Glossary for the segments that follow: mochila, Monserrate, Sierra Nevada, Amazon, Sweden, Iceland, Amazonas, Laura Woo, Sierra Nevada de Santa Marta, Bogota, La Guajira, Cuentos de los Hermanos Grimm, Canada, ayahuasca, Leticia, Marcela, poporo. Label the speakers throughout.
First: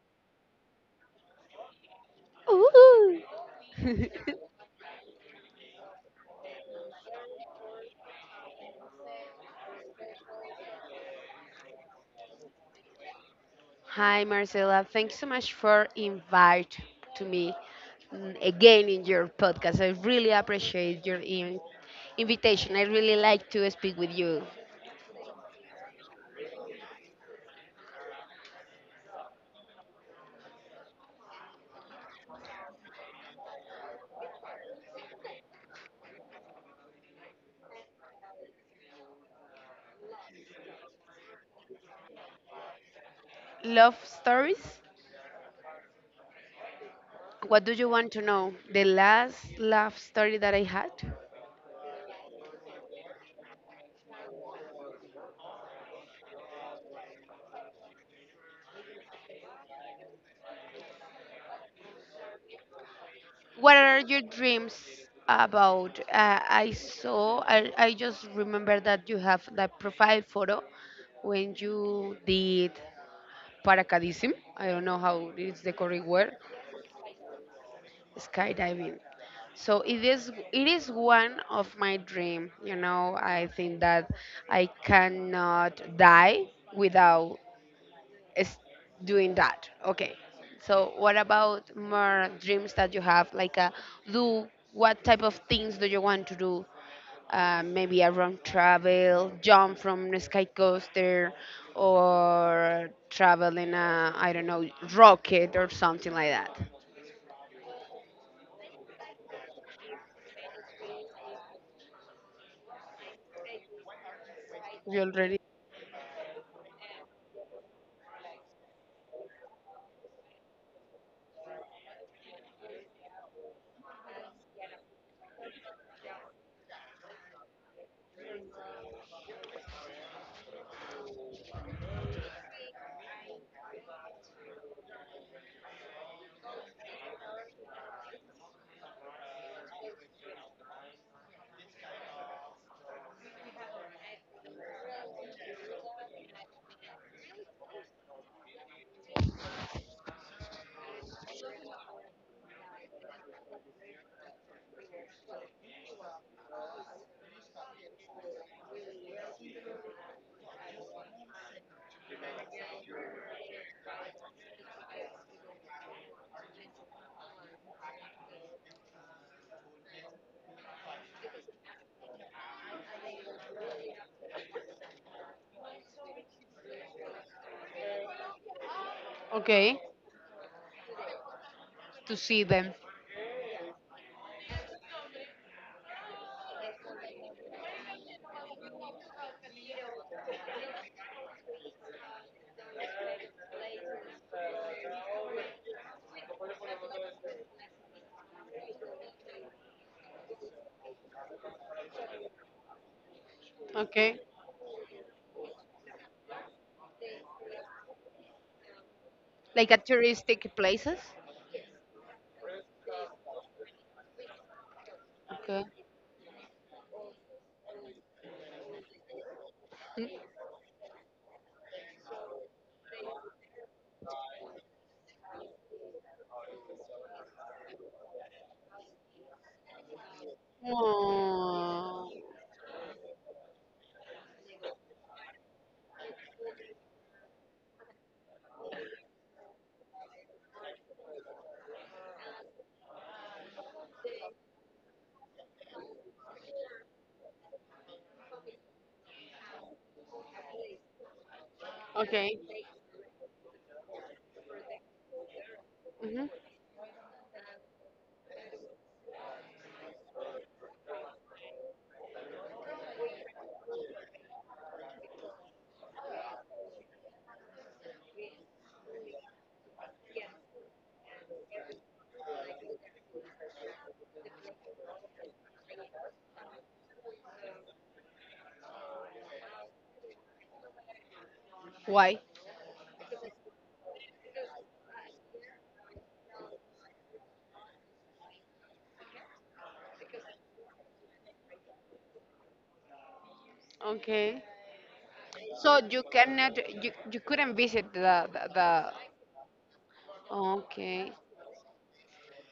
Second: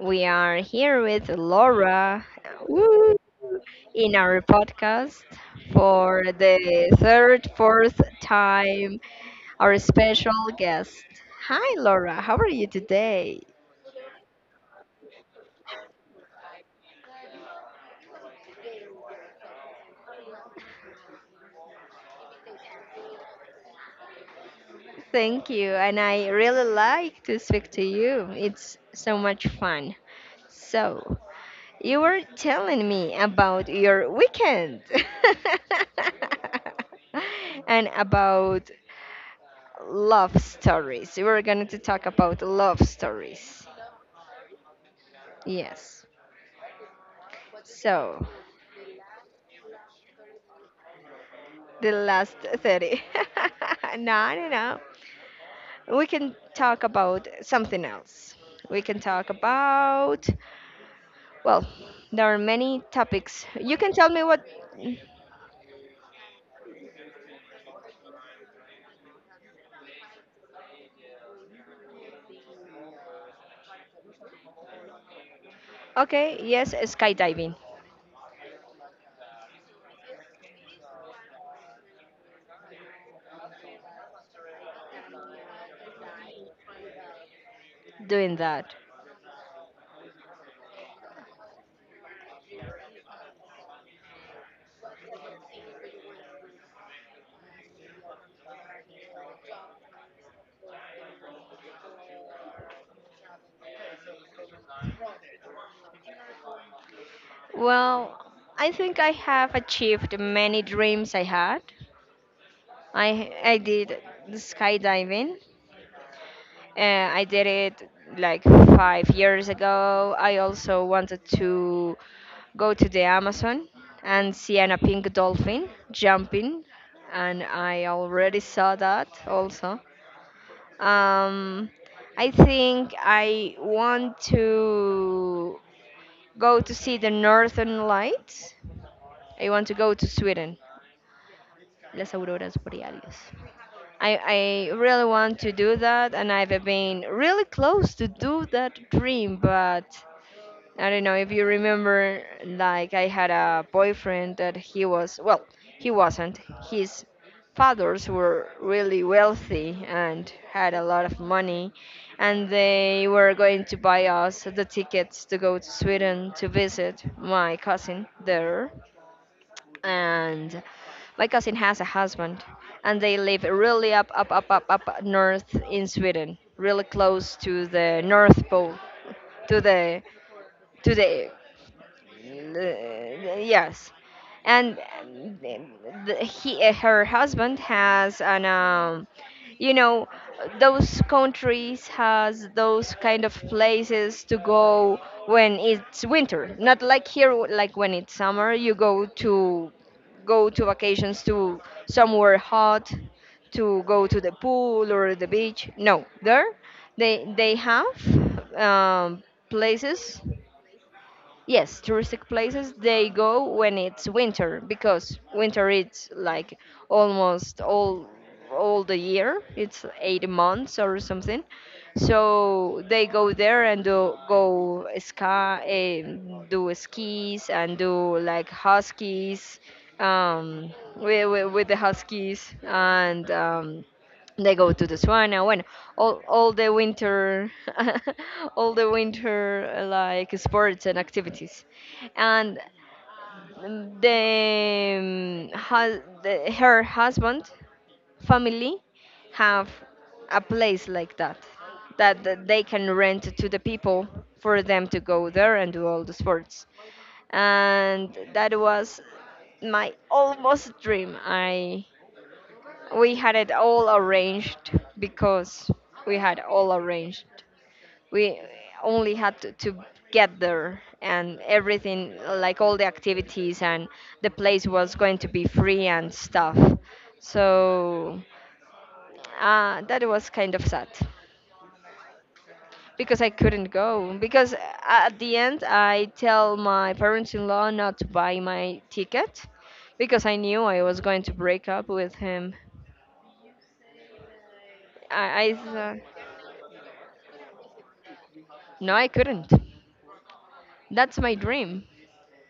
Speaker 1: we are here with Laura woo,
Speaker 2: Ooh.
Speaker 1: in our podcast for the third, fourth time, our special guest. Hi Laura, how are you today?
Speaker 2: Hi, Marcela. Thanks so much for invite to me again in your podcast. I really appreciate your invitation. I really like to speak with you.
Speaker 1: Thank you, and I really like to speak to you. It's so much fun. So, you were telling me about your weekend and about love stories. We're going to talk about love stories.
Speaker 2: Love stories?
Speaker 1: Yes.
Speaker 2: What do you want to
Speaker 1: So,
Speaker 2: know? The last love story that I had?
Speaker 1: the last 30. No, no, no. We can talk about something else. We can talk about, well, there are many topics. You
Speaker 2: What
Speaker 1: can
Speaker 2: are
Speaker 1: tell
Speaker 2: your
Speaker 1: me what.
Speaker 2: dreams about? I saw, I just remember that you have that profile photo when you did paracaidism. I don't know how is the correct word.
Speaker 1: Okay, yes, skydiving,
Speaker 2: Skydiving. So it is one of my dream. You know, I think that I cannot die without
Speaker 1: doing
Speaker 2: s-
Speaker 1: that.
Speaker 2: doing that. Okay. So what about more dreams that you have? Like, do what type of things do you want to do? Maybe a wrong travel, jump from a sky coaster, or travel in a I don't know rocket or something like that.
Speaker 1: Well, I think I have achieved many dreams I had. I did
Speaker 2: You
Speaker 1: skydiving.
Speaker 2: already.
Speaker 1: Uh, I did it like 5 years ago. I also wanted to go to the Amazon and see a pink dolphin jumping, and I already saw that also. Um, I think I want to go to see the northern lights. I want to go to Sweden, las auroras boreales. I really want to do that, and I've been really close to do that dream, but I don't know if you remember, like I had a boyfriend that he was, well, he wasn't. His fathers were really wealthy and had a lot of money, and they were going to buy us the tickets to go to Sweden to visit my cousin there, and my cousin has a husband, and they live really up north in Sweden, really close to the north pole. to
Speaker 2: Okay?
Speaker 1: the to the
Speaker 2: To see them.
Speaker 1: Yes. And the, he her husband has an, um you know those countries has those kind of places to go when it's winter, not like here, like when it's summer you go to go to vacations to somewhere hot, to go
Speaker 2: Okay.
Speaker 1: to the pool or the beach. No, there they have um,
Speaker 2: Like at
Speaker 1: places.
Speaker 2: touristic places.
Speaker 1: Yes, touristic places they go when it's winter, because
Speaker 2: Okay.
Speaker 1: winter it's like almost all the year. It's 8 months or something. So they go there and do, go ski, do skis and do like huskies, with the
Speaker 2: Oh.
Speaker 1: huskies, and they go to the sauna when all the winter. All the winter, like sports and activities. And the, the her husband family have a place like that, that
Speaker 2: Okay.
Speaker 1: that they can rent to the people for them to go there and do all the
Speaker 2: Mhm.
Speaker 1: sports. And that was my almost dream. I We had it all arranged, because we had all arranged. We only had to get there and everything, like all the activities, and the place was going to be free and stuff. So that was kind of sad
Speaker 2: Why?
Speaker 1: because I couldn't go. Because at the end, I tell my parents in law not to buy my ticket, because I knew I was going to break up with him.
Speaker 2: Okay. So
Speaker 1: I
Speaker 2: you cannot, you couldn't visit the.
Speaker 1: No, I couldn't.
Speaker 2: Okay.
Speaker 1: That's my dream.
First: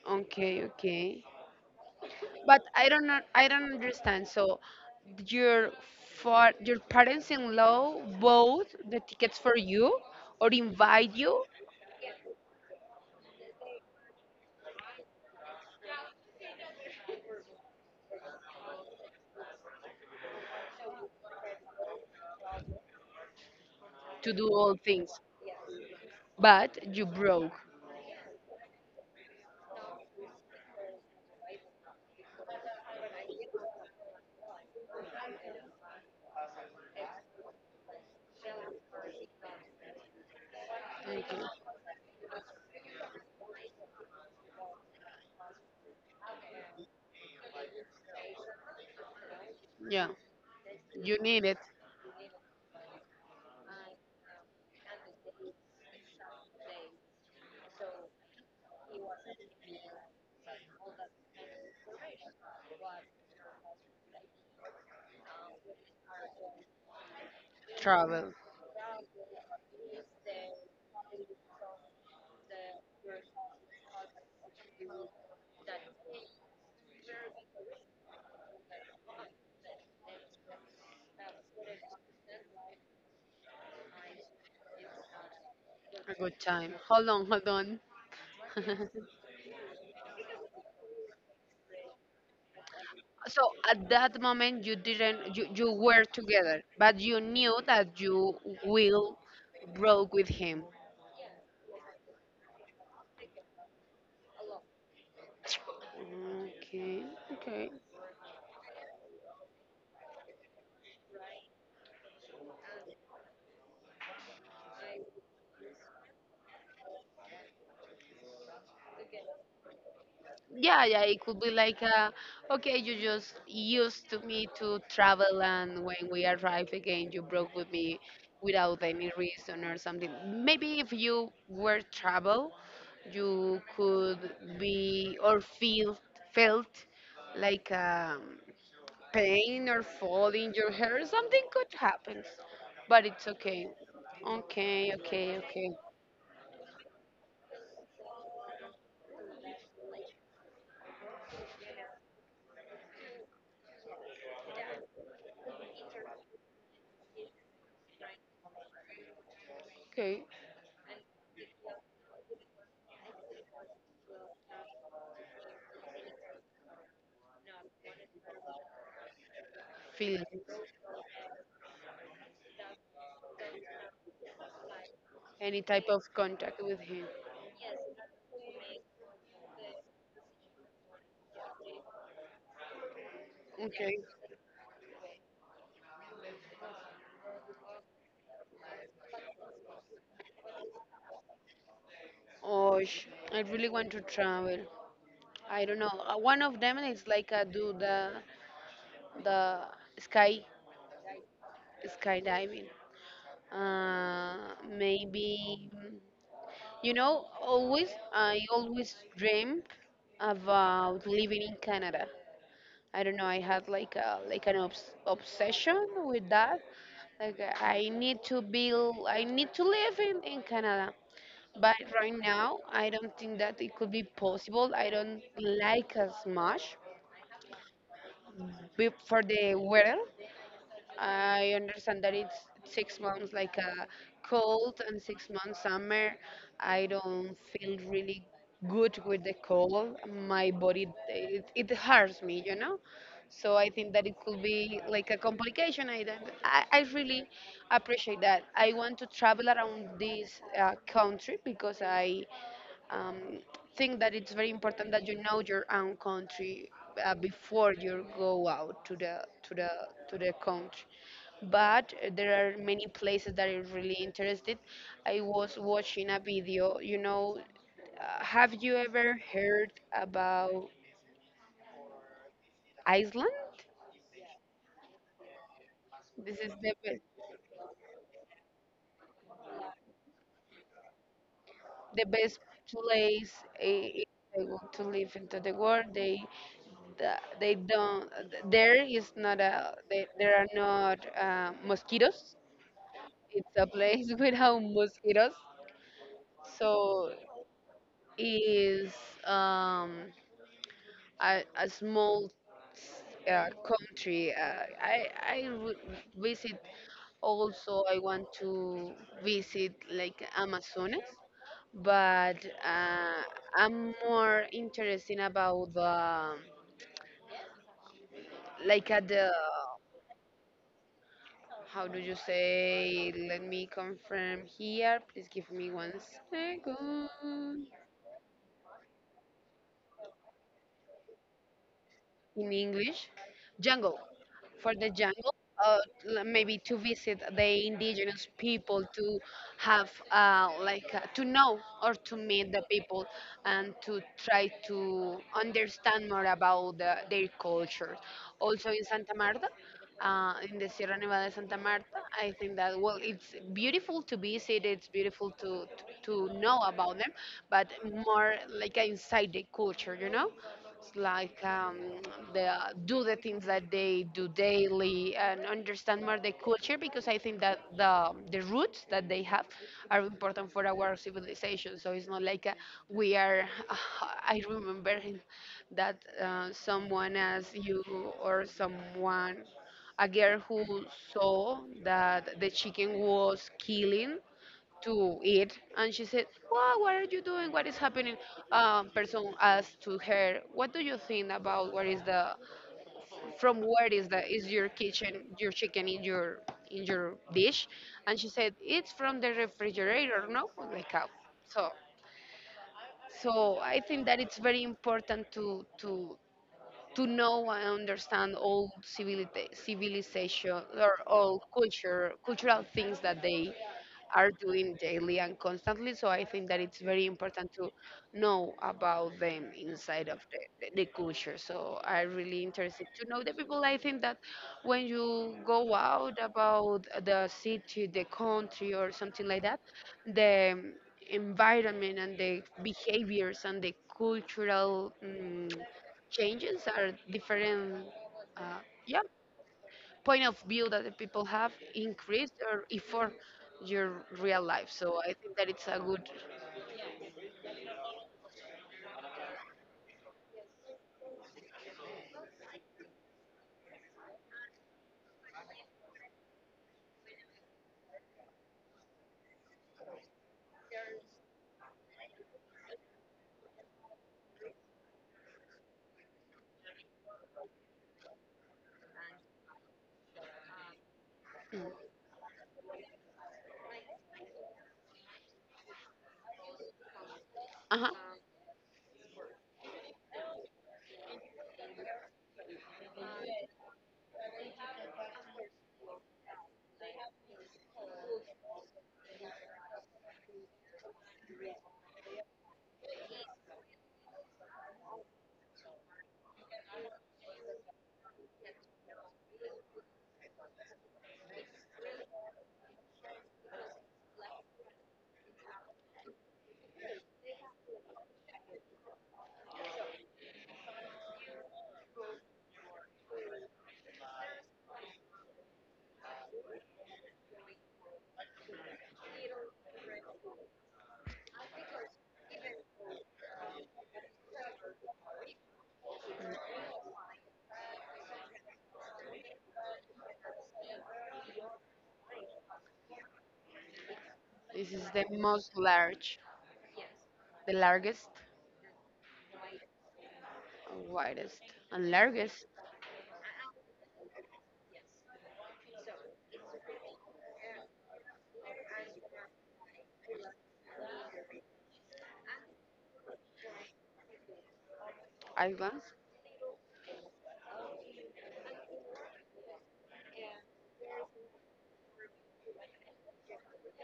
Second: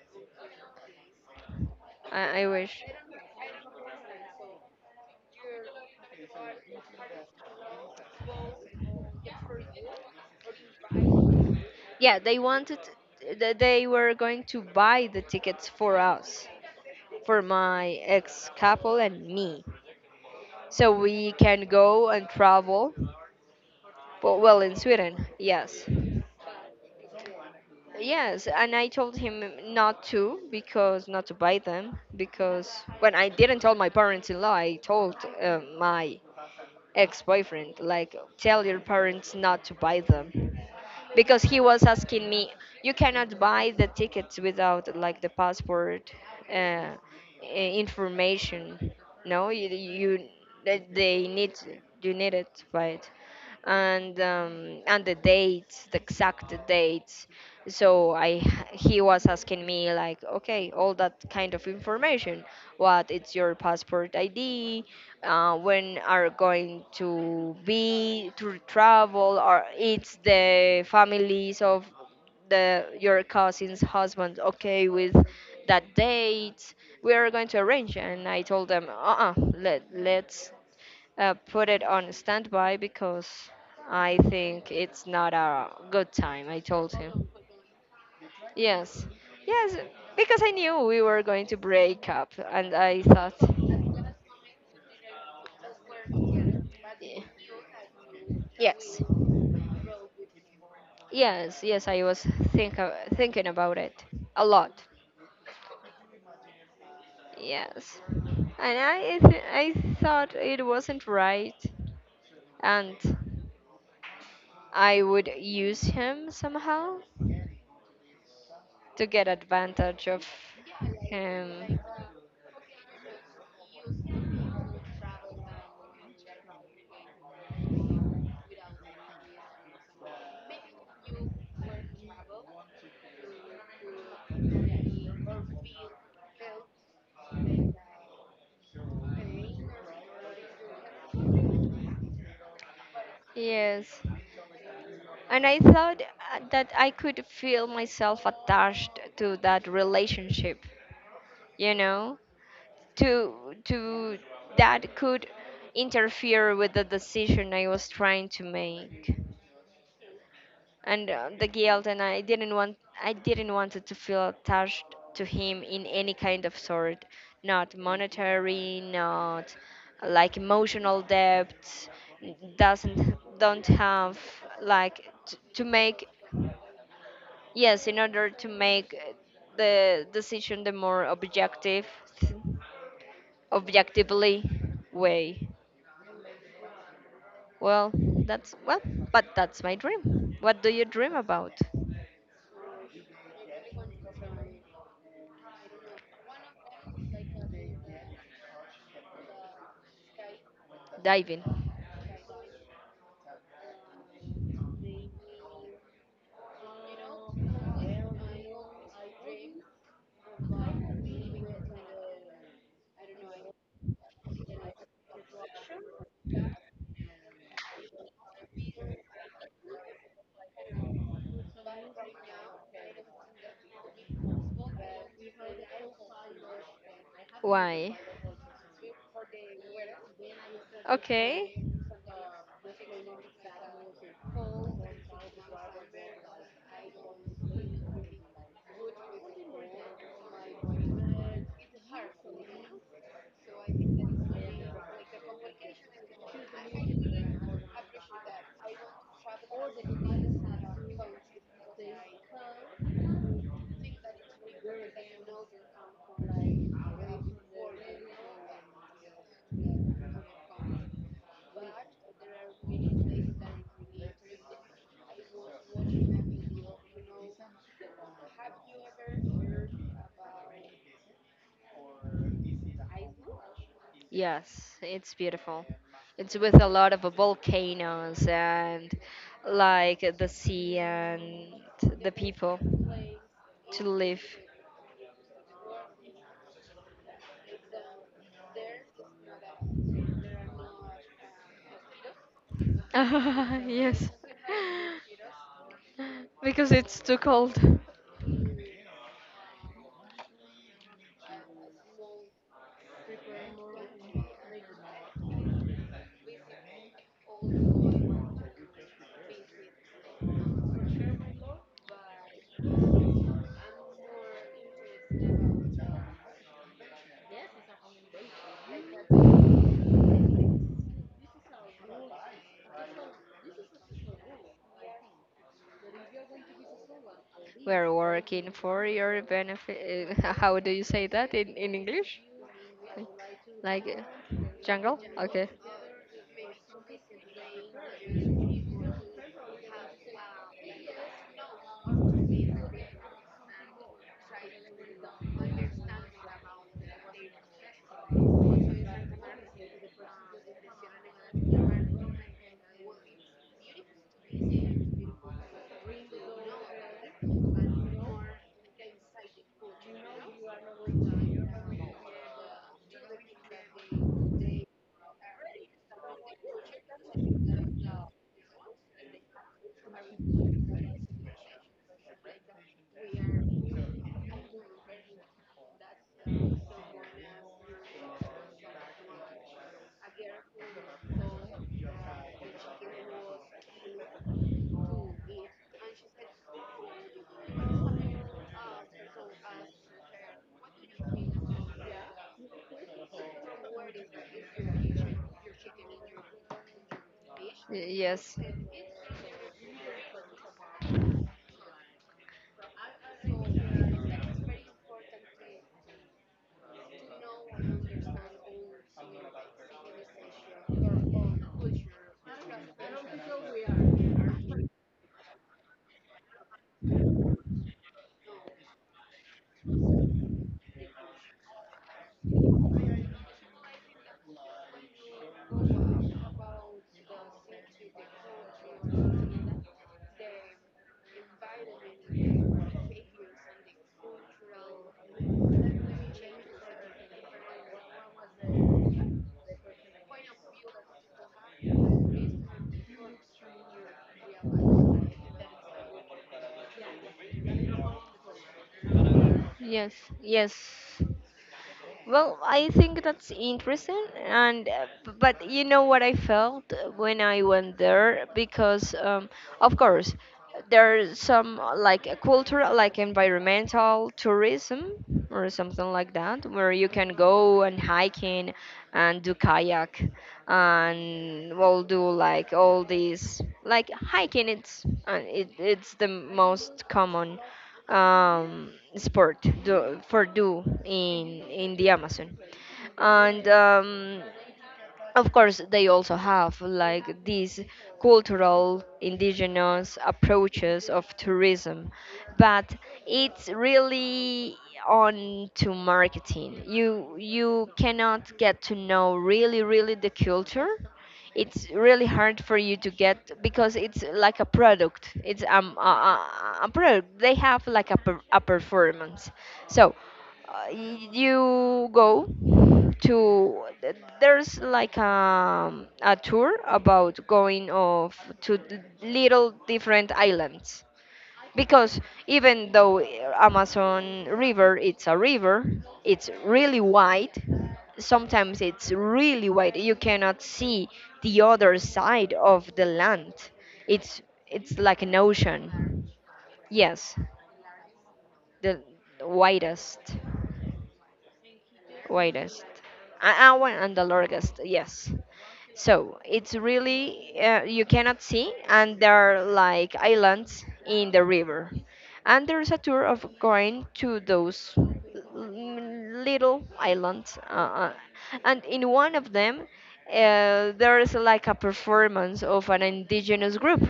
Speaker 2: Okay. Okay.
Speaker 1: I
Speaker 2: but
Speaker 1: wish.
Speaker 2: I don't know, I don't understand. So your for your parents-in-law bought the tickets for you or invite you
Speaker 1: Yeah, they wanted, they were going to buy the tickets for us, for my ex couple and me, so we can go and travel.
Speaker 2: to
Speaker 1: But,
Speaker 2: do
Speaker 1: well,
Speaker 2: all
Speaker 1: in
Speaker 2: things,
Speaker 1: Sweden, yes.
Speaker 2: but you broke.
Speaker 1: Yes, and I told him not to, because not to buy them, because when I didn't tell my parents in law, I told my ex-boyfriend like, tell your parents not to buy them, because he
Speaker 2: Okay.
Speaker 1: was asking me, you cannot buy the tickets without like the passport uh, information. No,
Speaker 2: Yeah,
Speaker 1: you, they
Speaker 2: you
Speaker 1: they
Speaker 2: need
Speaker 1: need,
Speaker 2: it.
Speaker 1: you need it, right? And and the dates, the exact dates. So I He was asking me like, okay, all that kind of information, what it's your passport id, when are going to be
Speaker 2: Travel.
Speaker 1: to travel, or it's the families of the your cousin's husband okay with that date, we are going to arrange. And I told them uh-uh, let's put it on standby, because I think it's not a good
Speaker 2: A good
Speaker 1: time, I
Speaker 2: time.
Speaker 1: told
Speaker 2: Hold on,
Speaker 1: him.
Speaker 2: hold on.
Speaker 1: Yes, yes, because I knew we were going to break up and I thought,
Speaker 2: So at that moment you didn't, you were together, but you knew that you
Speaker 1: yes.
Speaker 2: will broke with him.
Speaker 1: Yes, yes, I was thinking about it a lot.
Speaker 2: Okay, okay.
Speaker 1: Yes, and I thought it wasn't right, and I would use him somehow to get advantage of
Speaker 2: Yeah, yeah, it could be like,
Speaker 1: him.
Speaker 2: okay, you just used to me to travel, and when we arrive again, you broke with me without any reason or something. Maybe if you were travel, you could be or feel felt like pain or fall in your hair. Something could happen, but it's okay.
Speaker 1: Yes,
Speaker 2: Okay,
Speaker 1: and
Speaker 2: okay,
Speaker 1: I
Speaker 2: okay,
Speaker 1: thought that I could feel myself attached to that relationship. You know, to to that could interfere with the decision I was trying to make.
Speaker 2: okay.
Speaker 1: And the guilt, and I didn't want, I didn't want to feel attached to him in any kind of sort, not monetary, not like
Speaker 2: Feelings,
Speaker 1: emotional debt, doesn't don't have like to
Speaker 2: any type
Speaker 1: make,
Speaker 2: of contact with him.
Speaker 1: yes, in order to make the decision the more objective,
Speaker 2: Okay.
Speaker 1: objectively way. Well, that's well, but that's my dream. What do you dream about?
Speaker 2: Oh, sh- I really want to travel. I don't know. One of them is like I do the sky
Speaker 1: Diving.
Speaker 2: skydiving. Uh, maybe mm, you know. Always I always dream about living in Canada. I don't know. I had like a like an obsession with that. Like I need to build. I need to live in Canada. But right now, I don't think that it could be possible. I don't like as much.
Speaker 1: Why?
Speaker 2: Be- for the weather.
Speaker 1: Okay.
Speaker 2: I understand that it's 6 months like a cold and 6 months summer. I don't feel really good with the cold. My body, it hurts me, you know? So I think that it could be like a complication. I, don't, I really appreciate that. I want to travel around this country because I um, think that it's very important that you know your own country before you go out to the to the country. But there are many places that are really interested. I was watching a video. You know, have you ever heard about Iceland?
Speaker 1: Yes, it's beautiful. It's
Speaker 2: This
Speaker 1: with
Speaker 2: is
Speaker 1: a lot of volcanoes and like the sea and the
Speaker 2: the best
Speaker 1: people
Speaker 2: place
Speaker 1: to
Speaker 2: in
Speaker 1: live.
Speaker 2: to live into the world. They don't there is not a they, there are not mosquitoes. It's a
Speaker 1: Yes.
Speaker 2: place without mosquitoes.
Speaker 1: Because it's too
Speaker 2: So
Speaker 1: cold.
Speaker 2: is um a small country, I would visit. Also I want to visit like amazonas, but I'm more interested about the like at the. How do you say? Let me confirm here. Please give me one second.
Speaker 1: We're working for your benefit. How do you say that in English?
Speaker 2: In English,
Speaker 1: Like
Speaker 2: jungle, for
Speaker 1: jungle?
Speaker 2: the jungle,
Speaker 1: Okay.
Speaker 2: uh, maybe to visit the indigenous people, to have to know or to meet the people, and to try to understand more about the, their culture. Also in Santa Marta. In the Sierra Nevada de Santa Marta, I think that well, it's beautiful to visit. It's beautiful to know about them, but more like inside the culture, you know. It's like the, do the things that they do daily and understand more the culture because I think that the roots that they have are important for our civilization. So it's not like we are, I remember that someone as you or someone,
Speaker 1: A girl.
Speaker 2: a girl who saw that the chicken was killing to eat and she said well, what are you doing, what is happening, person asked to her what do you think about what is the from where is the is your kitchen your chicken in your dish,
Speaker 1: She,
Speaker 2: and
Speaker 1: yes.
Speaker 2: she said it's from the refrigerator, no, like how. So so I think that it's very important to know and understand all civilization or all culture cultural things that they are doing daily and constantly, so I think that it's very important to know about them inside of the culture. So I really interested to know the people. I think that when you go out about the city the country or something like that, the environment and the behaviors and the cultural changes are different. uh, yeah, point of view that the people have increased or for your real life. So I think that it's a good.
Speaker 1: Yes. Yes. Well, I think that's interesting, and but you know what I felt when I went there, because, of course, there's some like a cultural, like environmental tourism or something like that, where you can go and hiking and do kayak, and
Speaker 2: mm,
Speaker 1: we'll do like all these like hiking. It's it's the most common
Speaker 2: uh-huh.
Speaker 1: sport do, for do in the Amazon, and of course they also have like these cultural indigenous approaches of tourism, but it's really on to marketing. You cannot get to know really really the culture. It's really hard for you to get, because it's like a product. It's a product. They have like a performance. So you go to there's like a tour about going off to little different islands, because even though Amazon river it's a river, it's really wide. Sometimes it's really wide, you cannot see the other side of the land. It's
Speaker 2: This is
Speaker 1: like
Speaker 2: the
Speaker 1: an
Speaker 2: most
Speaker 1: ocean.
Speaker 2: large,
Speaker 1: Yes,
Speaker 2: the largest,
Speaker 1: the widest.
Speaker 2: widest and largest
Speaker 1: Widest. Our and the largest, yes. So it's really, you cannot see, and there are like islands in the river, and there's a tour of going to those
Speaker 2: islands.
Speaker 1: little islands, uh, and in one of them there is like a performance of an indigenous group,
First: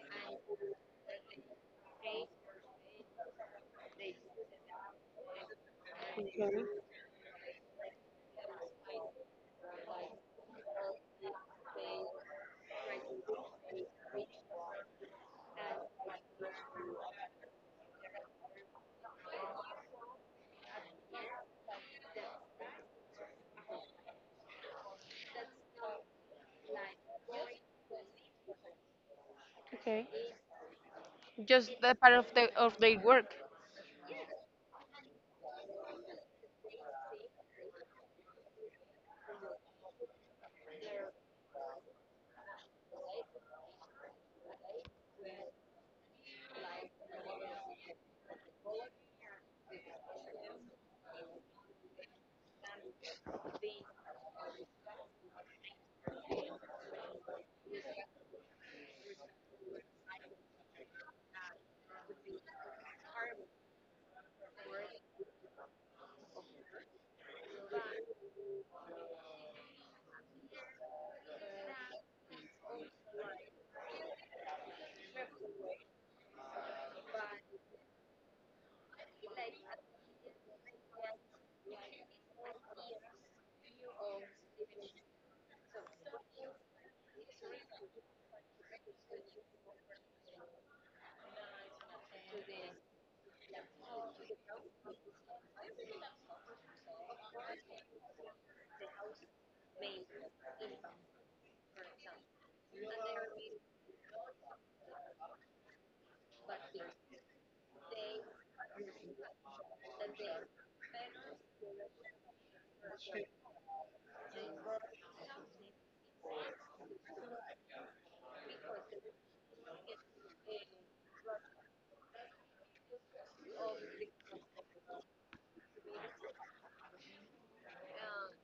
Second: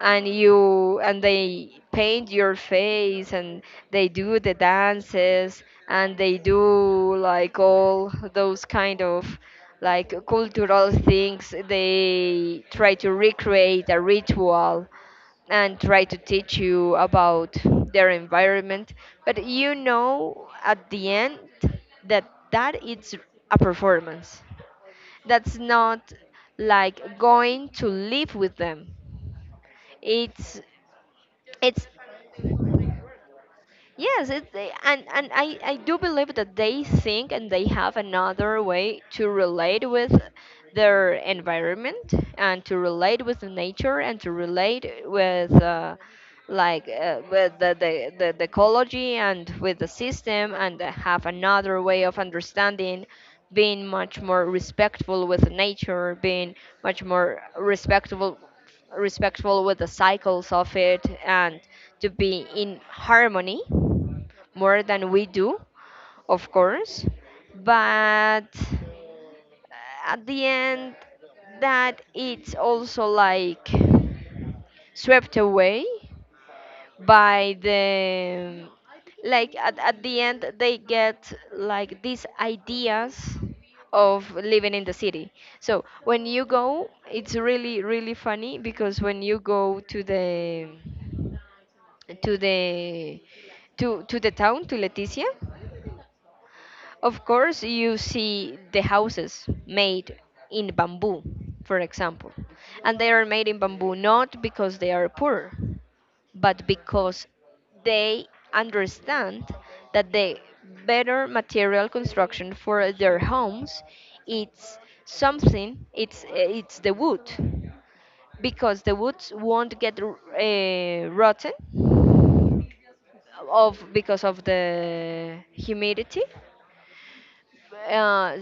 Speaker 1: and you, and they paint your face, and they do the dances, and they
Speaker 2: Okay.
Speaker 1: do like all those kind of like cultural things. They try to recreate a ritual and try to teach you about their environment. But you know, at the end, that that is a performance. That's not like going to live with them.
Speaker 2: Okay.
Speaker 1: it's
Speaker 2: Just
Speaker 1: it's
Speaker 2: the part of the of their work.
Speaker 1: yes, it, and I do believe that they think and they have another way to relate with their environment, and to relate with the nature, and to relate with with the ecology and with the system, and have another way of understanding, being much more respectful with nature, being much more respectful with the cycles of it, and to be in harmony more than we do, of course. But at the end, that it's also like swept away by the, like at the end they get like these ideas of living in the city. So when you go, it's really really funny because when you go to the to the to to the town, to Leticia, of course, you see the houses made in bamboo, for example, and they are made in bamboo not because they are poor, but because they understand that the better material construction for their homes it's something. It's the wood, because the woods won't get rotten of because of the humidity. uh,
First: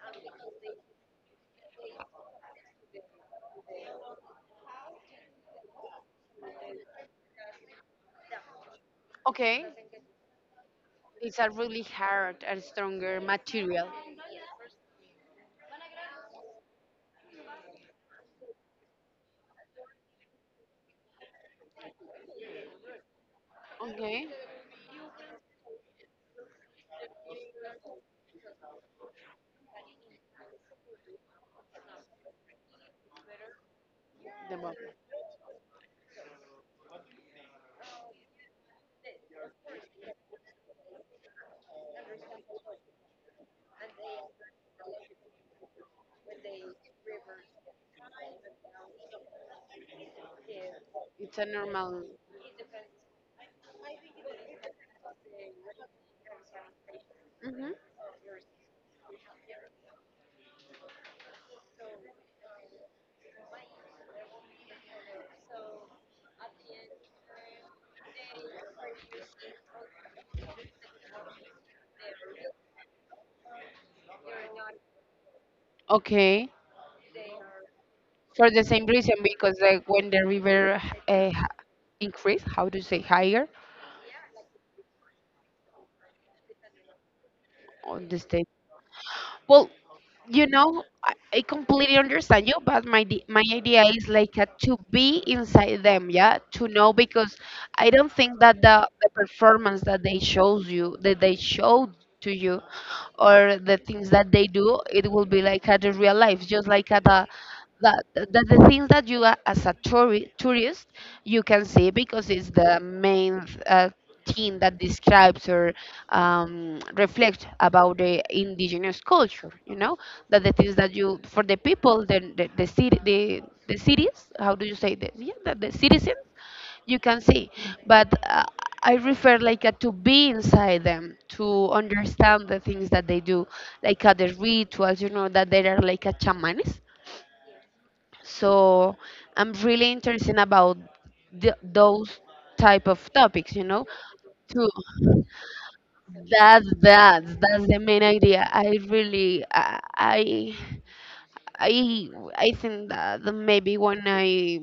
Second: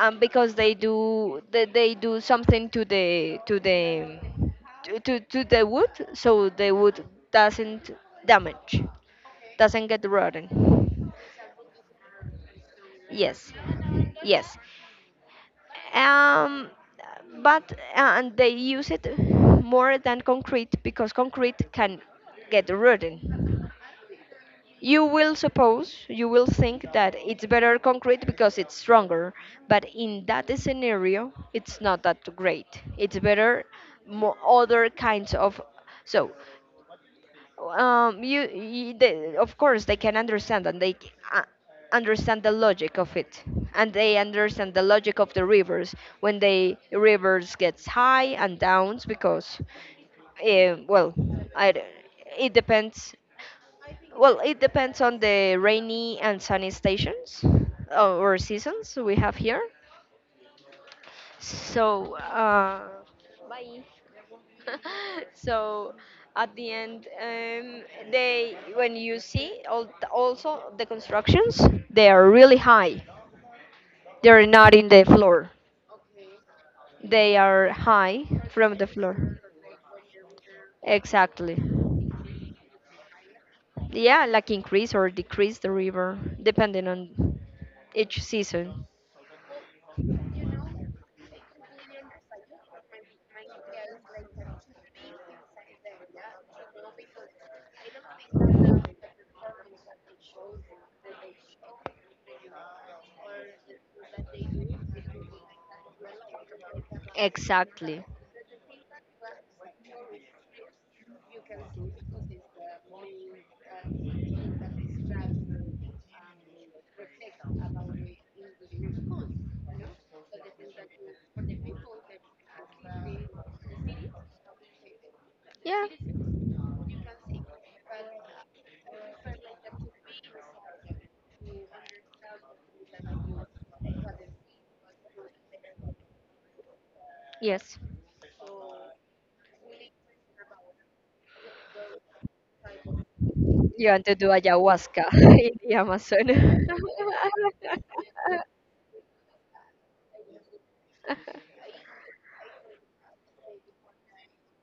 Speaker 1: and because they do, they do something to the to the wood, so the wood doesn't damage,
Speaker 2: Okay.
Speaker 1: doesn't get rotten.
Speaker 2: It's a really hard and stronger
Speaker 1: Yes,
Speaker 2: material.
Speaker 1: yes. um but, and they use it more than concrete, because concrete can get rotten.
Speaker 2: Okay.
Speaker 1: You will suppose, you will think that it's better concrete because it's stronger, but in that scenario, it's not that great. It's better more
Speaker 2: The bubble.
Speaker 1: other kinds of. So, you of course they can understand, and they understand the logic of it, and they understand the logic of the rivers, when the rivers gets high and downs, because, eh, well,
Speaker 2: It's a
Speaker 1: I, d-
Speaker 2: normal.
Speaker 1: it depends, well, it depends on the rainy and sunny stations
Speaker 2: Hmm.
Speaker 1: or seasons we have here. So, so at the end, they, when you see all, also the constructions, they are really high. They're not in the floor.
Speaker 2: Okay.
Speaker 1: They are high
Speaker 2: For the
Speaker 1: from
Speaker 2: same
Speaker 1: the
Speaker 2: reason,
Speaker 1: floor.
Speaker 2: because like when the river uh, h-
Speaker 1: Exactly.
Speaker 2: increase, how do you say higher
Speaker 1: Yeah, like increase or decrease the river depending on
Speaker 2: on the
Speaker 1: each
Speaker 2: state.
Speaker 1: season.
Speaker 2: Well, you know, I completely understand you, but my my idea is like to be inside them, yeah, to know because I don't think that the performance that they shows you, that they showed to you, or the things that they do, it will be like at the real life, just like at the that
Speaker 1: Exactly.
Speaker 2: the things that you are as a tourist you can see because it's the main thing that describes or reflects about the indigenous culture, you know, that the things that you for the people then the city the cities how do you say that, yeah the citizens you can see, but I refer like to be inside them to understand the things that they do like the rituals, you know, that they are like a shamans.
Speaker 1: Yeah. Yes.
Speaker 2: So I'm really interested about those type of topics, you know.
Speaker 1: You want to do
Speaker 2: To
Speaker 1: ayahuasca in the Amazon.
Speaker 2: that's that's the main idea. I really I I think that maybe when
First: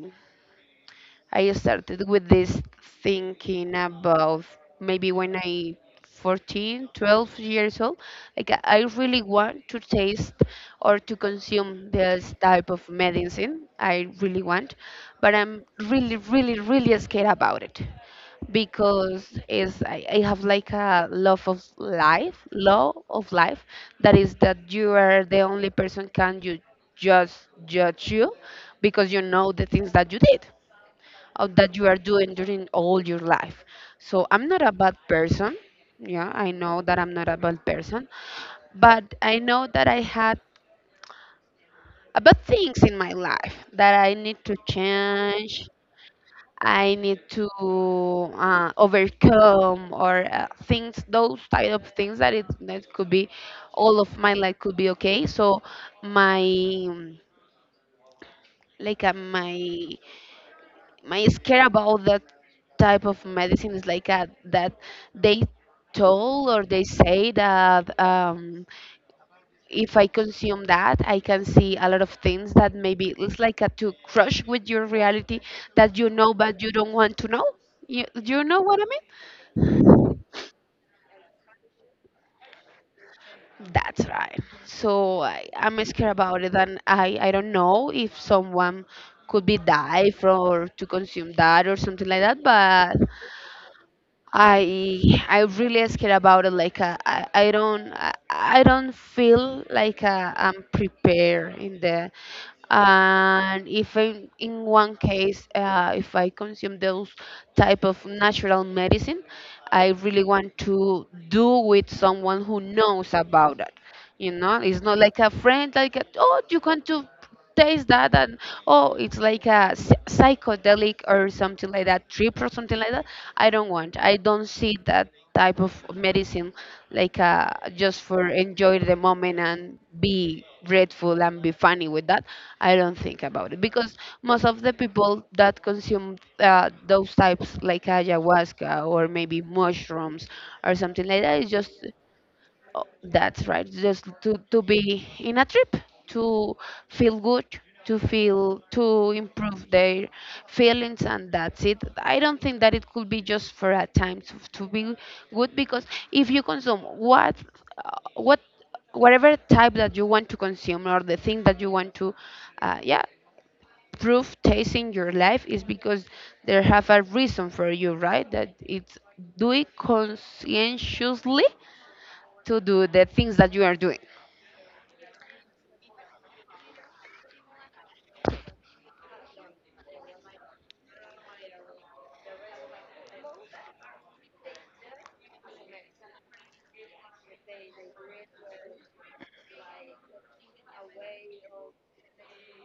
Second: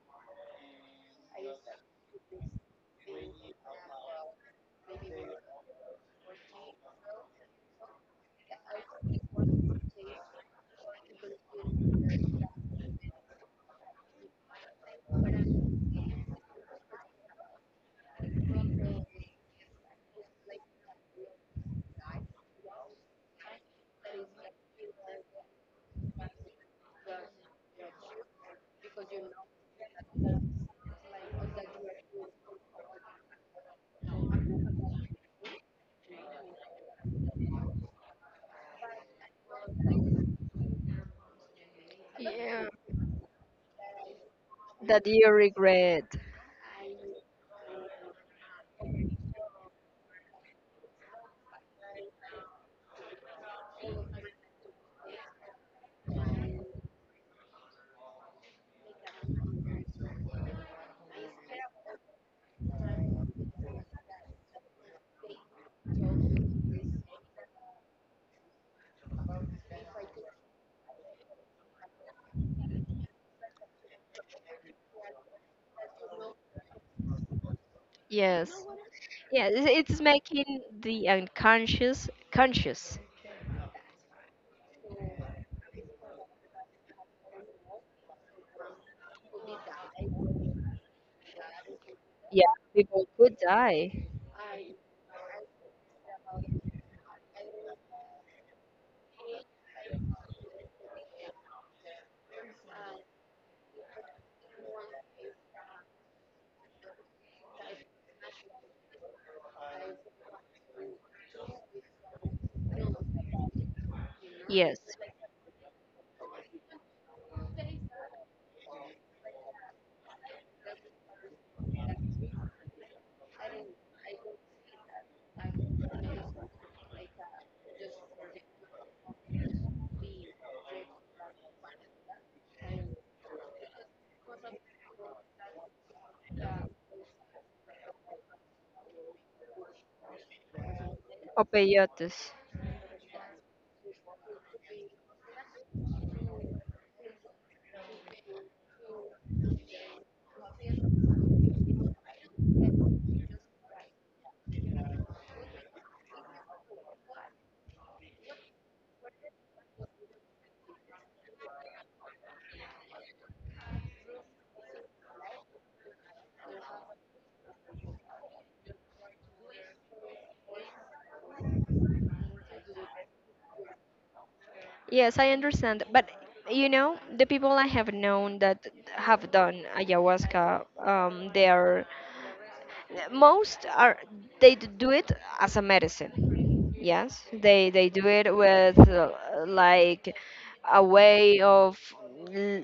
Speaker 2: I started with this thinking about, maybe when I 14, 12 years old, like I really want to taste or to consume this type of medicine. I really want, but I'm really, really, really scared about it because is I have like a love of life, law of life, that is that you are the only person can you just judge you because you know the things that you did, that you are doing during all your life. So I'm not a bad person. Yeah, I know that I'm not a bad person, but I know that I had bad
Speaker 1: Yeah.
Speaker 2: things in my life that I need to
Speaker 1: That you
Speaker 2: change.
Speaker 1: regret.
Speaker 2: I need to overcome or things, those type of things that it that could be all of my life could be okay. So my um, my my scare about that type of medicine is like that they told or they say that if I consume that, I can see a lot of things that maybe it's like a to crush with your reality that you know but you don't want to know. You know
Speaker 1: Yes.
Speaker 2: what I mean?
Speaker 1: Yeah, it's making the unconscious conscious.
Speaker 2: That's right. So I, I'm scared about it, and I don't know if someone could be die from or to consume that or something like that,
Speaker 1: Yeah, people
Speaker 2: but
Speaker 1: could die.
Speaker 2: I really scared about it. Like I don't feel like I'm prepared in the and if in, in one case if I consume those type of natural medicine, I really want to do with someone who knows about it. You know, it's
Speaker 1: Yes,
Speaker 2: not like a friend like oh you can do taste that and oh it's like a psychedelic or something like that trip or something like that. I don't want I don't see that type of medicine like just for enjoy the moment and be grateful and be funny with that. I don't think about it because most of the people that consume those types like ayahuasca or maybe mushrooms or something like that is just.
Speaker 1: opioides.
Speaker 2: Oh, that's right. Just to be in a trip, to feel good, to feel, to improve their feelings, and that's it. I don't think that it could be just for a time to be good because if you consume uh, what, whatever type that you want to consume or the thing that you want to, uh, yeah, prove taste in your life is because there have a reason for you, right? That it's do it conscientiously to do the things that you are doing.
Speaker 1: Yes, I understand. But the people I have known that have done ayahuasca, they are most are they do it as a medicine. Yes, they do it with like a way of l-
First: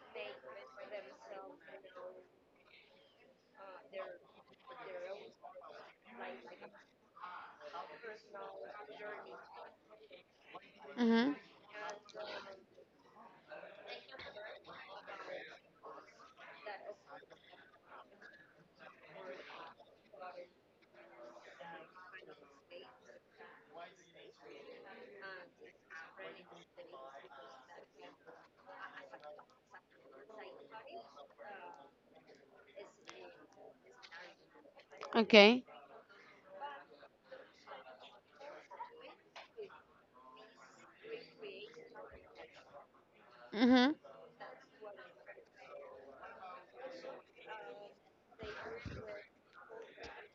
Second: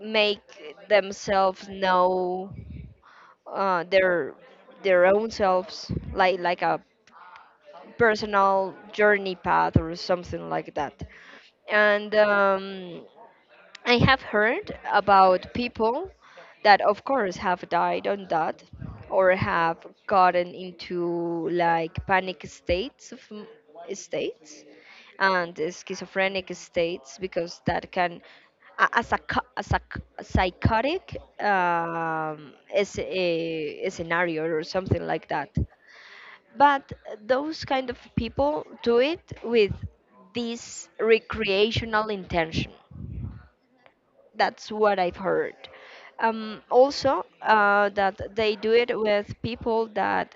Speaker 1: make themselves know uh, their their own selves, like a personal journey path or something like that.
Speaker 2: Mhm.
Speaker 1: And I have heard about people that, of course, have died on that or have gotten into like panic states of states and schizophrenic states because that can a psychotic, is a scenario or something like that.
Speaker 2: Okay.
Speaker 1: But those kind of people do it with this recreational intention.
Speaker 2: Mhm.
Speaker 1: That's what I've heard. Also, that they do it with people that,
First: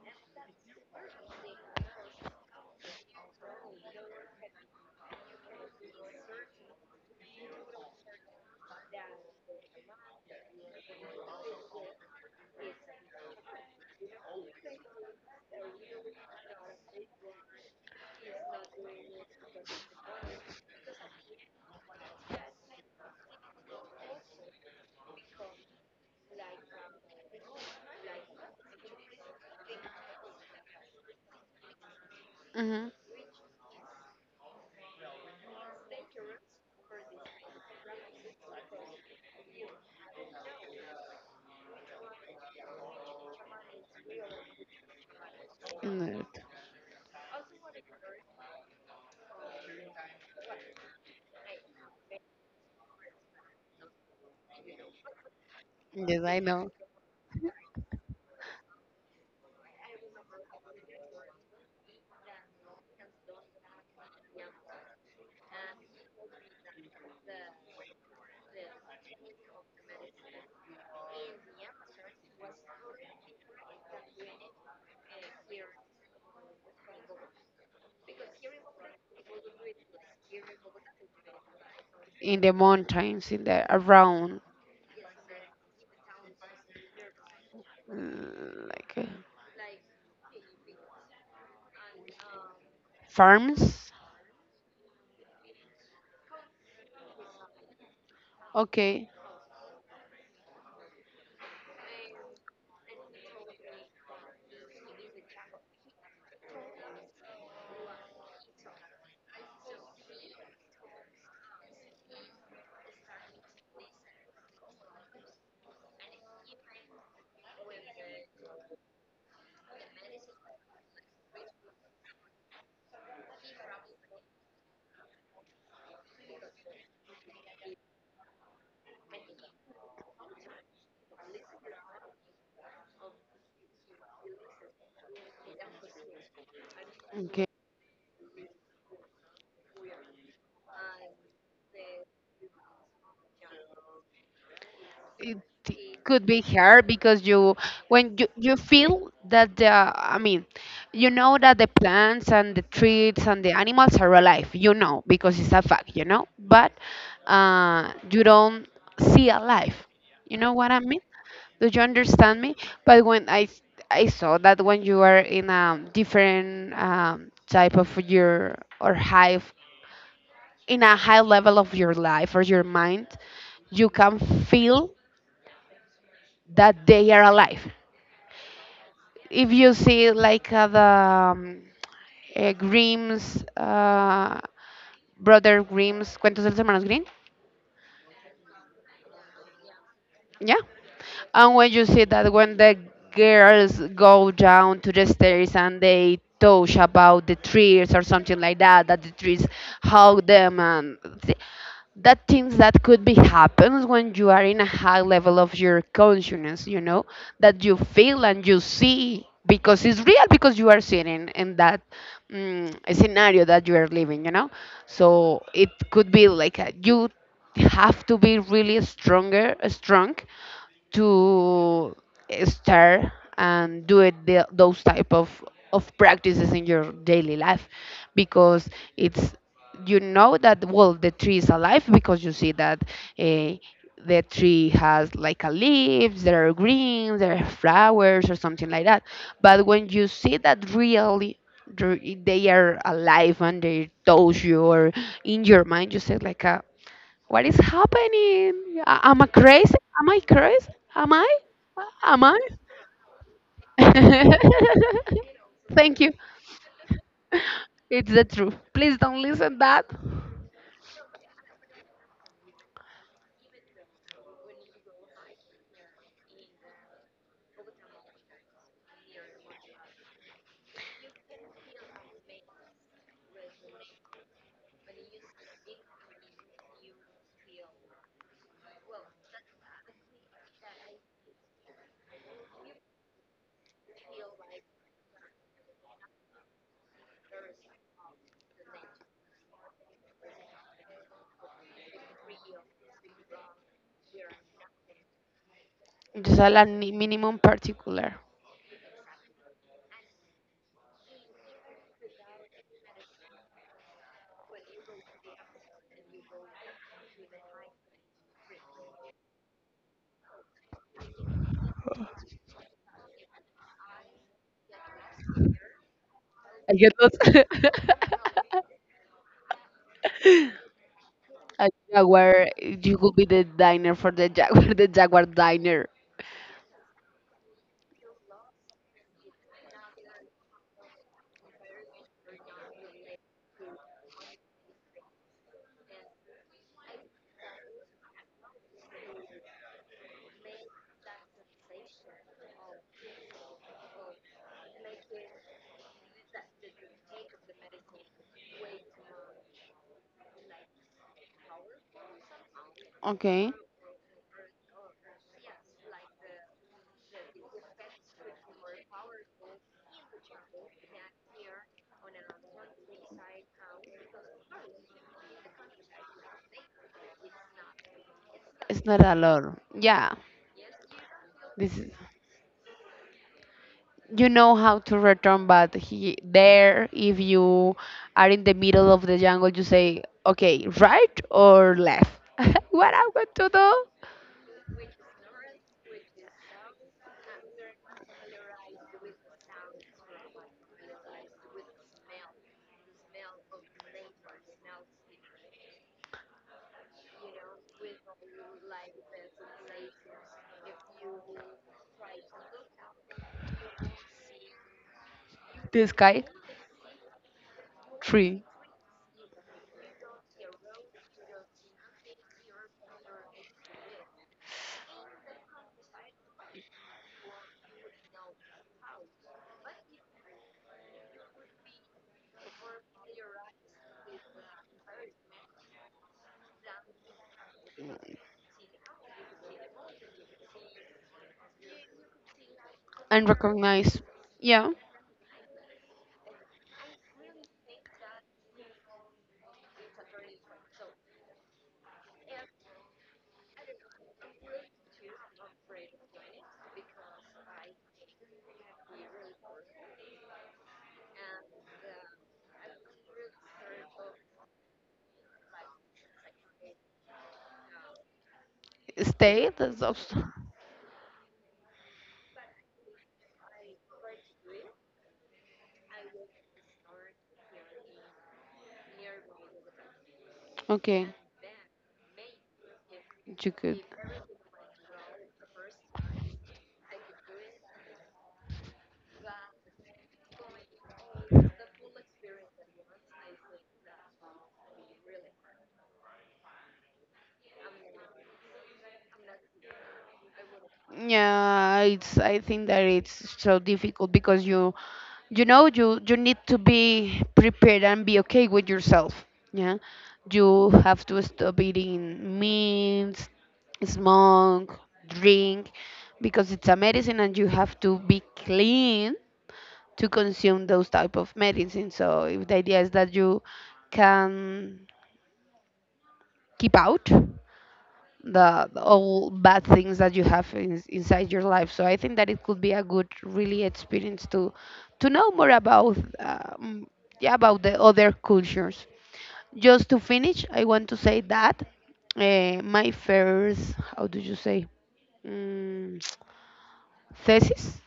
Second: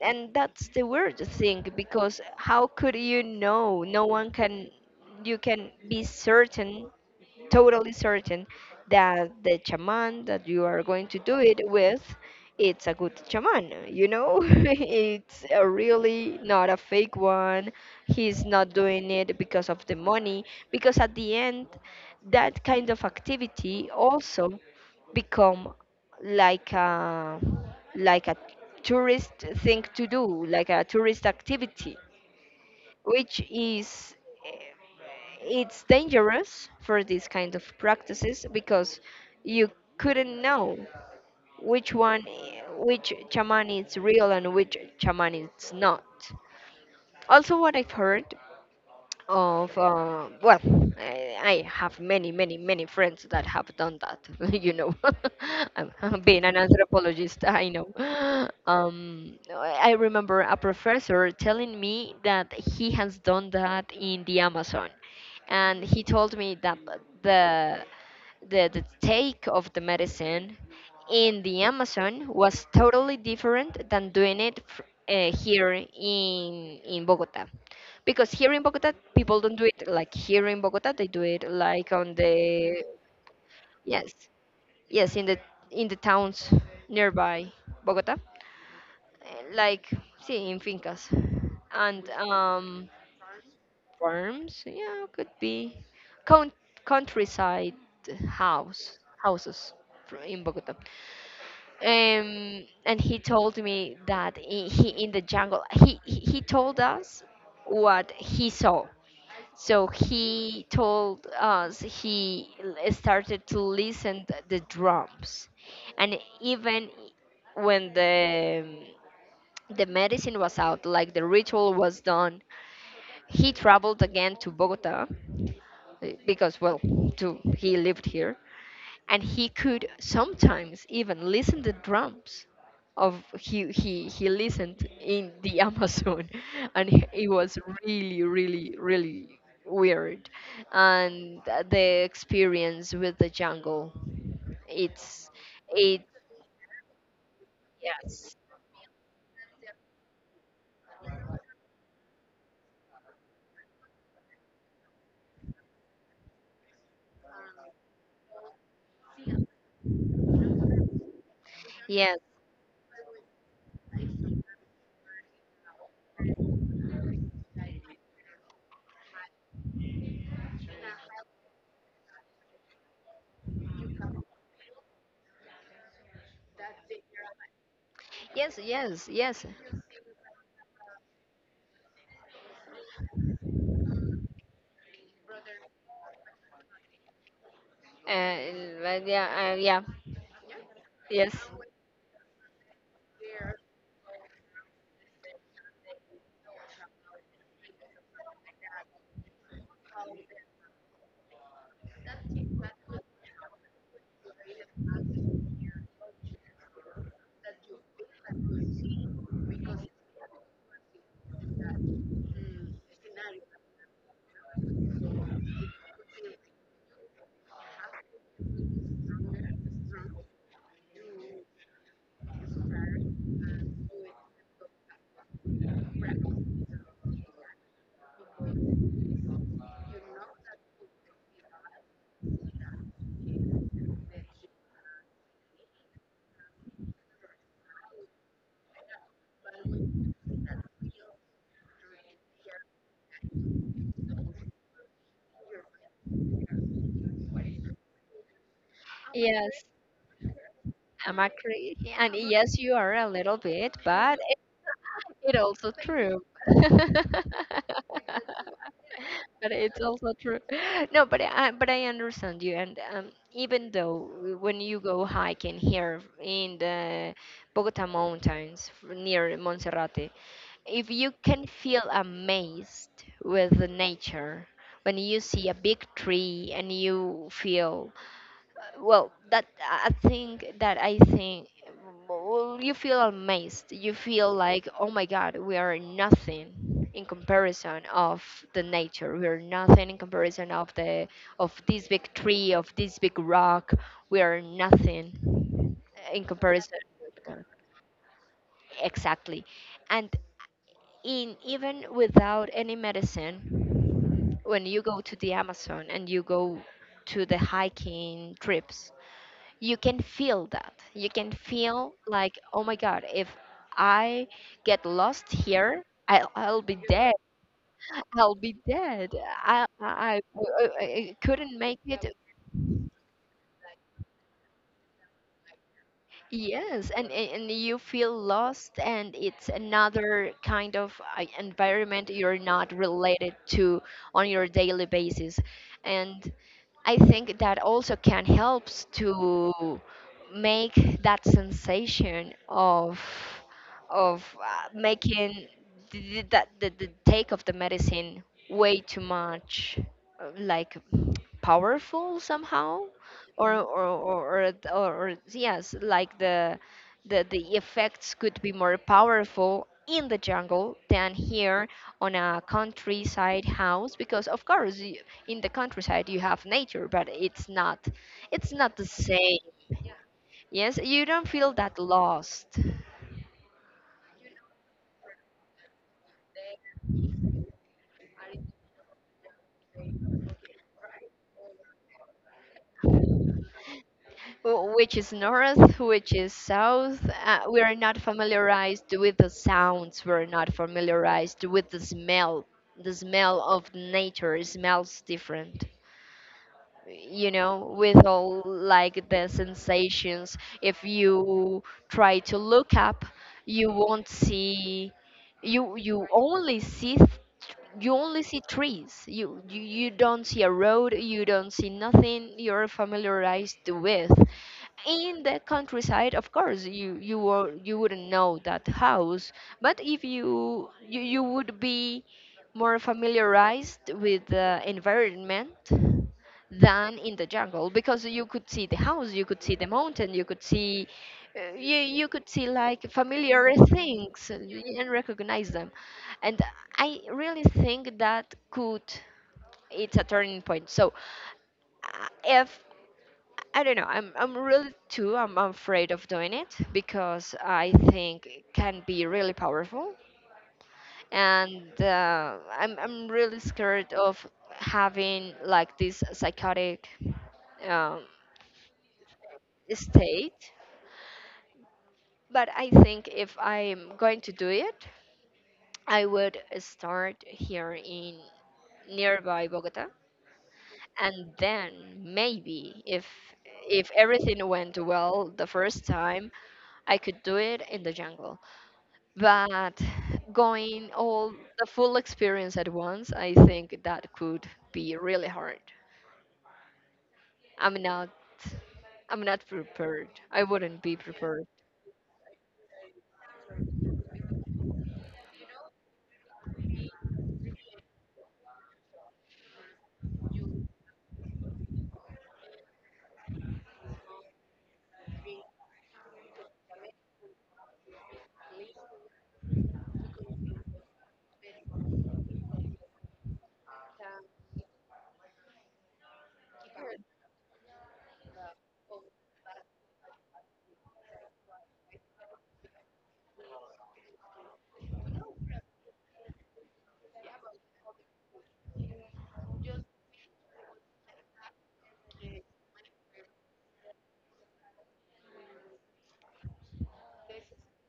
Speaker 1: and that's the weird thing because how could you know? No one can, you can be certain, totally certain, that the shaman that you are going to do it with, it's a good shaman. You know, it's a really not a fake one. He's not doing it because of the money, because at the end that kind of activity also become like a like a tourist thing to do, like a tourist activity
Speaker 2: Mhm.
Speaker 1: which is eh, it's dangerous for these kind of practices because you couldn't know which one which shaman is real and which shaman is
Speaker 2: In
Speaker 1: not.
Speaker 2: the-
Speaker 1: Also what I've heard of, well, I have many friends that have done that. You know, I'm
Speaker 2: Yes, I
Speaker 1: being an
Speaker 2: know.
Speaker 1: anthropologist. I know. I remember a professor telling me that he has done that in the Amazon, and he told me that the the take of the medicine in the Amazon was totally different than doing it here in Bogota, because here in Bogota, people don't do it like here in Bogota. They do it like on
Speaker 2: In the
Speaker 1: the.
Speaker 2: mountains, in the
Speaker 1: Yes,
Speaker 2: around,
Speaker 1: yes, in the towns nearby Bogota.
Speaker 2: mm, like uh,
Speaker 1: Like, see, in fincas and,
Speaker 2: farms.
Speaker 1: farms. Yeah, could be count, countryside, house
Speaker 2: Okay.
Speaker 1: houses in Bogota. And he told me that he in the jungle, he told us what he saw. So he told us he started to listen the drums, and even when the medicine was out, like the ritual was done, he traveled again to Bogota, because, well, to he lived here, and he could sometimes even listen the drums of, he listened in the Amazon, and it
Speaker 2: Okay.
Speaker 1: was really, really, really weird. And the experience with the jungle, it's
Speaker 2: It
Speaker 1: it
Speaker 2: could be hard because you, when you
Speaker 1: Yes,
Speaker 2: you feel that the, I mean, you know that the plants and the trees and the animals are alive. You know because it's a fact. You know, but you don't see alive. You know what I mean? Do you
Speaker 1: yes,
Speaker 2: understand me? But I saw that when you are in a different type of your or high in a high level of your life or your mind, you can feel that they are alive.
Speaker 1: yes, yes, yes.
Speaker 2: If you see like the um, Grimm's brother Grimm's Cuentos de los Hermanos Grimm,
Speaker 1: uh, but yeah, yeah,
Speaker 2: yeah.
Speaker 1: yes,
Speaker 2: And when you see that when the girls go down to the stairs and they touch about the trees or something like that, that the trees hug them and th- that things that could be happens when you are in a high level of your consciousness, you know, that you feel and you see because it's real because you are sitting in that mm scenario that you are living, you know. So it could be like a, you have to be really stronger, strong to start and do it those type of practices in your daily life because it's, you know that well the tree is alive because you see that uh, the tree has like a leaves, there are greens, there are flowers or something like that, but when you see that really they are alive and they touch you or in your mind you say like a, what is happening? Am I
Speaker 1: yes,
Speaker 2: crazy? Am I crazy? Am
Speaker 1: I'm
Speaker 2: I?
Speaker 1: agree. And
Speaker 2: Am I?
Speaker 1: yes, you are a little bit, but it also
Speaker 2: Thank you.
Speaker 1: true.
Speaker 2: It's the truth. Please don't
Speaker 1: But
Speaker 2: listen
Speaker 1: it's
Speaker 2: that.
Speaker 1: also true. No, but I understand you. And even though, when you go hiking here in the Bogota mountains near Monserrate, if you can feel amazed with the nature, when you see a big tree and you feel, well, that I think, well, you feel amazed, you feel like, oh my god, we are nothing in comparison of the nature. We are nothing in comparison of the. Of this big tree, of this big rock, we are nothing in
Speaker 2: Just a la
Speaker 1: comparison.
Speaker 2: minimum particular.
Speaker 1: Exactly. And in even without any medicine, when you go to the Amazon and you go to the hiking trips, you can feel like, oh my god, if I get lost here, I'll
Speaker 2: I
Speaker 1: be
Speaker 2: get
Speaker 1: dead.
Speaker 2: lost.
Speaker 1: I'll be dead. I, I I couldn't
Speaker 2: A
Speaker 1: make it.
Speaker 2: jaguar. You could be the diner for the jaguar. The jaguar diner.
Speaker 1: Yes, and you feel lost, and it's another kind of, environment you're not related to on your daily basis. And I think that also can help to make that sensation of, of making the take of the medicine way too much, like, powerful somehow.
Speaker 2: Okay.
Speaker 1: Or yes, like the, the effects could be more powerful in the jungle than here on a countryside house. Because of course you, in the countryside you have nature, but it's not the
Speaker 2: It's not a
Speaker 1: same.
Speaker 2: lot. Yeah.
Speaker 1: Yes, you don't feel that
Speaker 2: This is.
Speaker 1: lost.
Speaker 2: You know how to return, but he there if you are in the middle of the jungle you say, okay, right or left, what I'm going to do?
Speaker 1: Which is north, which is south. We are not familiarized with the sounds. We're not familiarized with the smell. The smell of nature smells different. With all like the sensations. If you try to look up, you won't see. You
Speaker 2: This
Speaker 1: you
Speaker 2: guy,
Speaker 1: only see
Speaker 2: tree,
Speaker 1: trees. You don't see a road. You don't see nothing you're familiarized with. In the countryside, of course, you wouldn't know that house. But if you would be more familiarized with the environment than in the jungle, because you could see the house, you could see the mountain, you could see, you could see like
Speaker 2: and
Speaker 1: familiar
Speaker 2: recognize.
Speaker 1: things, and
Speaker 2: Yeah.
Speaker 1: and recognize them. And I really think that could, it's a turning point. So, if, I don't know. I'm really too. I'm afraid of doing it because I think it can be really powerful, and I'm really scared of having like this psychotic, um,
Speaker 2: Stay, that's also
Speaker 1: state. But I think if I'm going to do it, I would start here in nearby Bogota,
Speaker 2: okay.
Speaker 1: and then maybe if
Speaker 2: You could.
Speaker 1: if everything went well the first time, I could do it in the jungle. But going all the full experience at once, I think that could be really hard. I'm not i'm not prepared. I wouldn't be prepared.
Speaker 2: Yeah, it's, I think that it's so difficult because you know, you need to be prepared and be okay with yourself. Yeah, you have to stop eating meat, smoke, drink, because it's a medicine and you have to be clean to consume those type of medicine. So if the idea is that you can keep out the all bad things that you have in, inside your life. So I think that it could be a good, really experience to know more about yeah, about the other cultures. Just to finish, I want to say that my first, how do you say, mm, thesis,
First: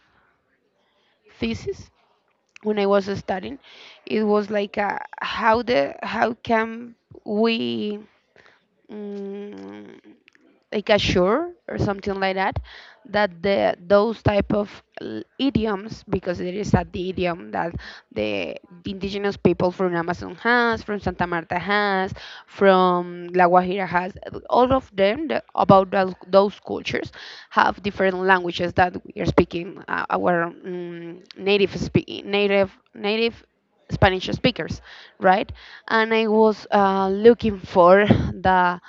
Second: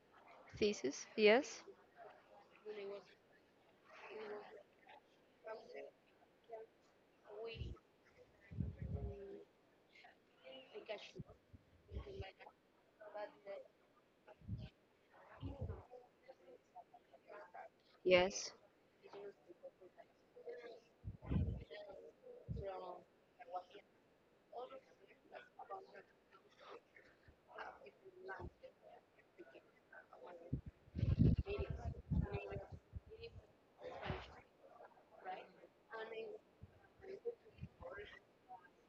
Speaker 1: Thesis. Yes.
Speaker 2: thesis, when I was studying, it was like a, how the how can we mm, like assure or something like that that the those type of idioms because it is a the idiom that
Speaker 1: Yes.
Speaker 2: the indigenous people from Amazon has, from Santa Marta has, from La Guajira has, all of them the, about those cultures have different languages that we are speaking, our native native native Spanish speakers, right? And I was looking for the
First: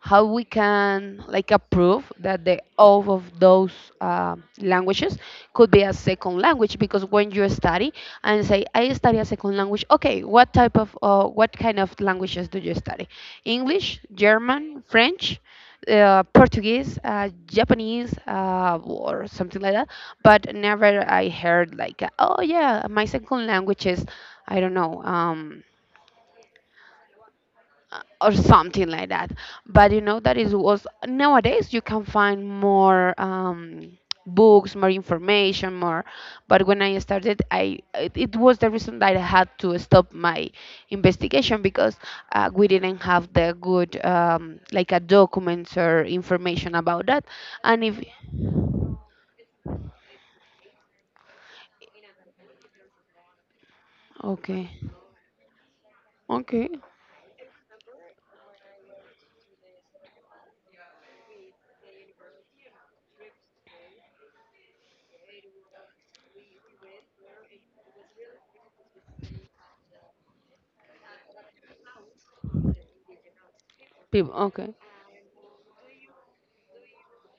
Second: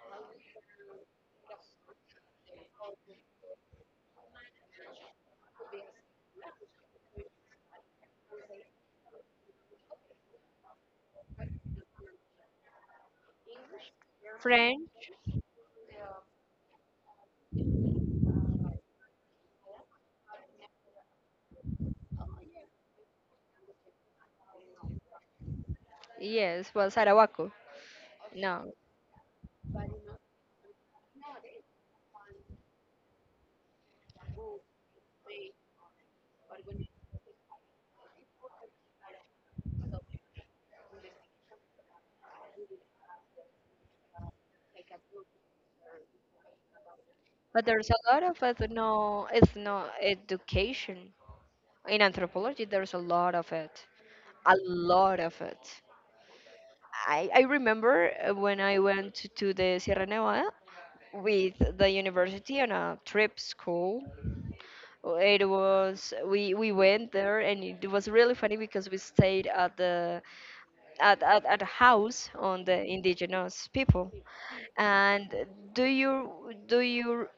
Speaker 2: how we can like approve that the all of those languages could be a second language, because when you study and say I study a second language, okay, what type of what kind of languages do you study? English, German,
Speaker 1: French.
Speaker 2: French, Portuguese, Japanese, or something like that. But never I heard like, oh yeah, my second language is, I don't know,
Speaker 1: Yes. Well, sarawaco.
Speaker 2: or
Speaker 1: No,
Speaker 2: something like that. But you know that is was nowadays you can find more books, more information, more. But when I started, I it, it was the reason that I had to stop my investigation because we didn't have the good like a documents or information about that.
Speaker 1: but
Speaker 2: And
Speaker 1: there's
Speaker 2: if
Speaker 1: a lot of ethno education in anthropology. There's a lot of it, a
Speaker 2: okay,
Speaker 1: lot of it.
Speaker 2: okay,
Speaker 1: I remember, when I went to the Sierra Nevada with the university on a trip school. It was we went there, and it was really funny because we stayed at a house on the indigenous people.
Speaker 2: people, okay,
Speaker 1: And do you do you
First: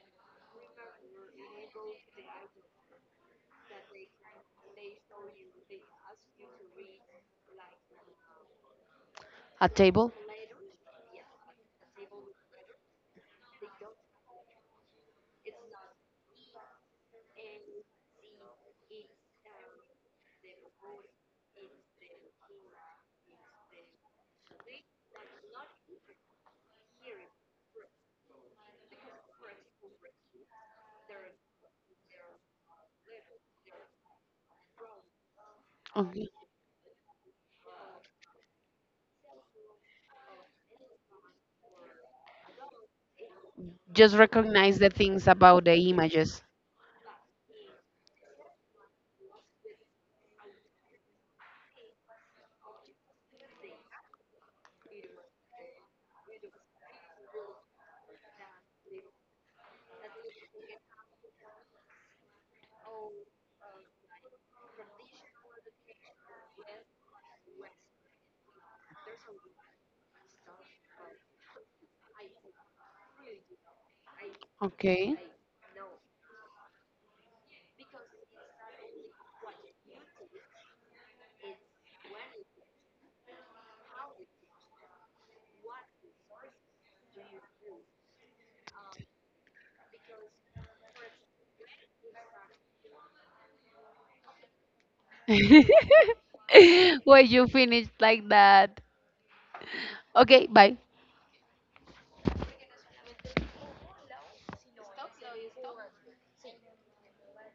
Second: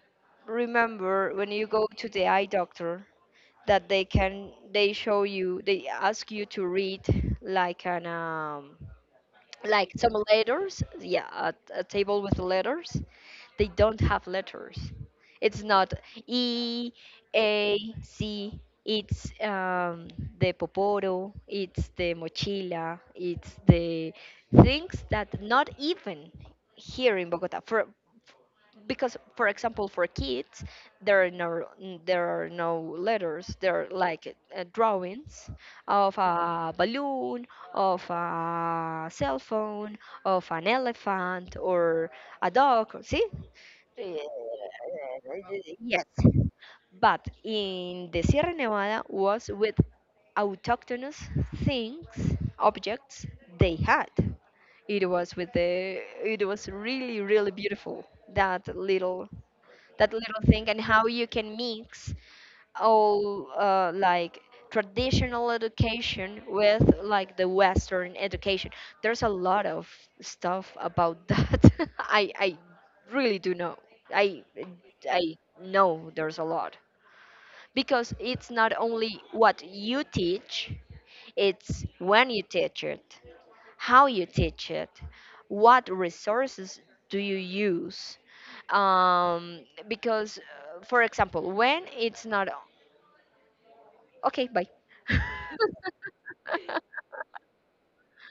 Speaker 1: remember when you go to the eye doctor, that they can they show you they ask you to read like an,
Speaker 2: a
Speaker 1: like
Speaker 2: table,
Speaker 1: some letters, yeah, a table with letters. They don't have letters. It's not E, A, C. It's, the poporo. It's the mochila. It's the things that not even here in Bogota. For because, for example, for kids, there are no there are no letters. There are like, drawings of
Speaker 2: okay,
Speaker 1: a balloon, of a cell phone, of an elephant, or a dog. See.
Speaker 2: just recognize the things about the
Speaker 1: Yes,
Speaker 2: images.
Speaker 1: but in the Sierra Nevada was with autochthonous things, objects they had. It was with the. It was really, really beautiful, that little, that little thing, and how you can mix all, like, traditional education with like the western education. There's a lot of stuff about that. I really do know. i
Speaker 2: Okay.
Speaker 1: i know there's a lot. Because it's not only what you teach, it's when you teach it, how you teach it, what resources do you use. Um because, for example, when it's not, okay, bye.
Speaker 2: When you finished like that. Okay, bye.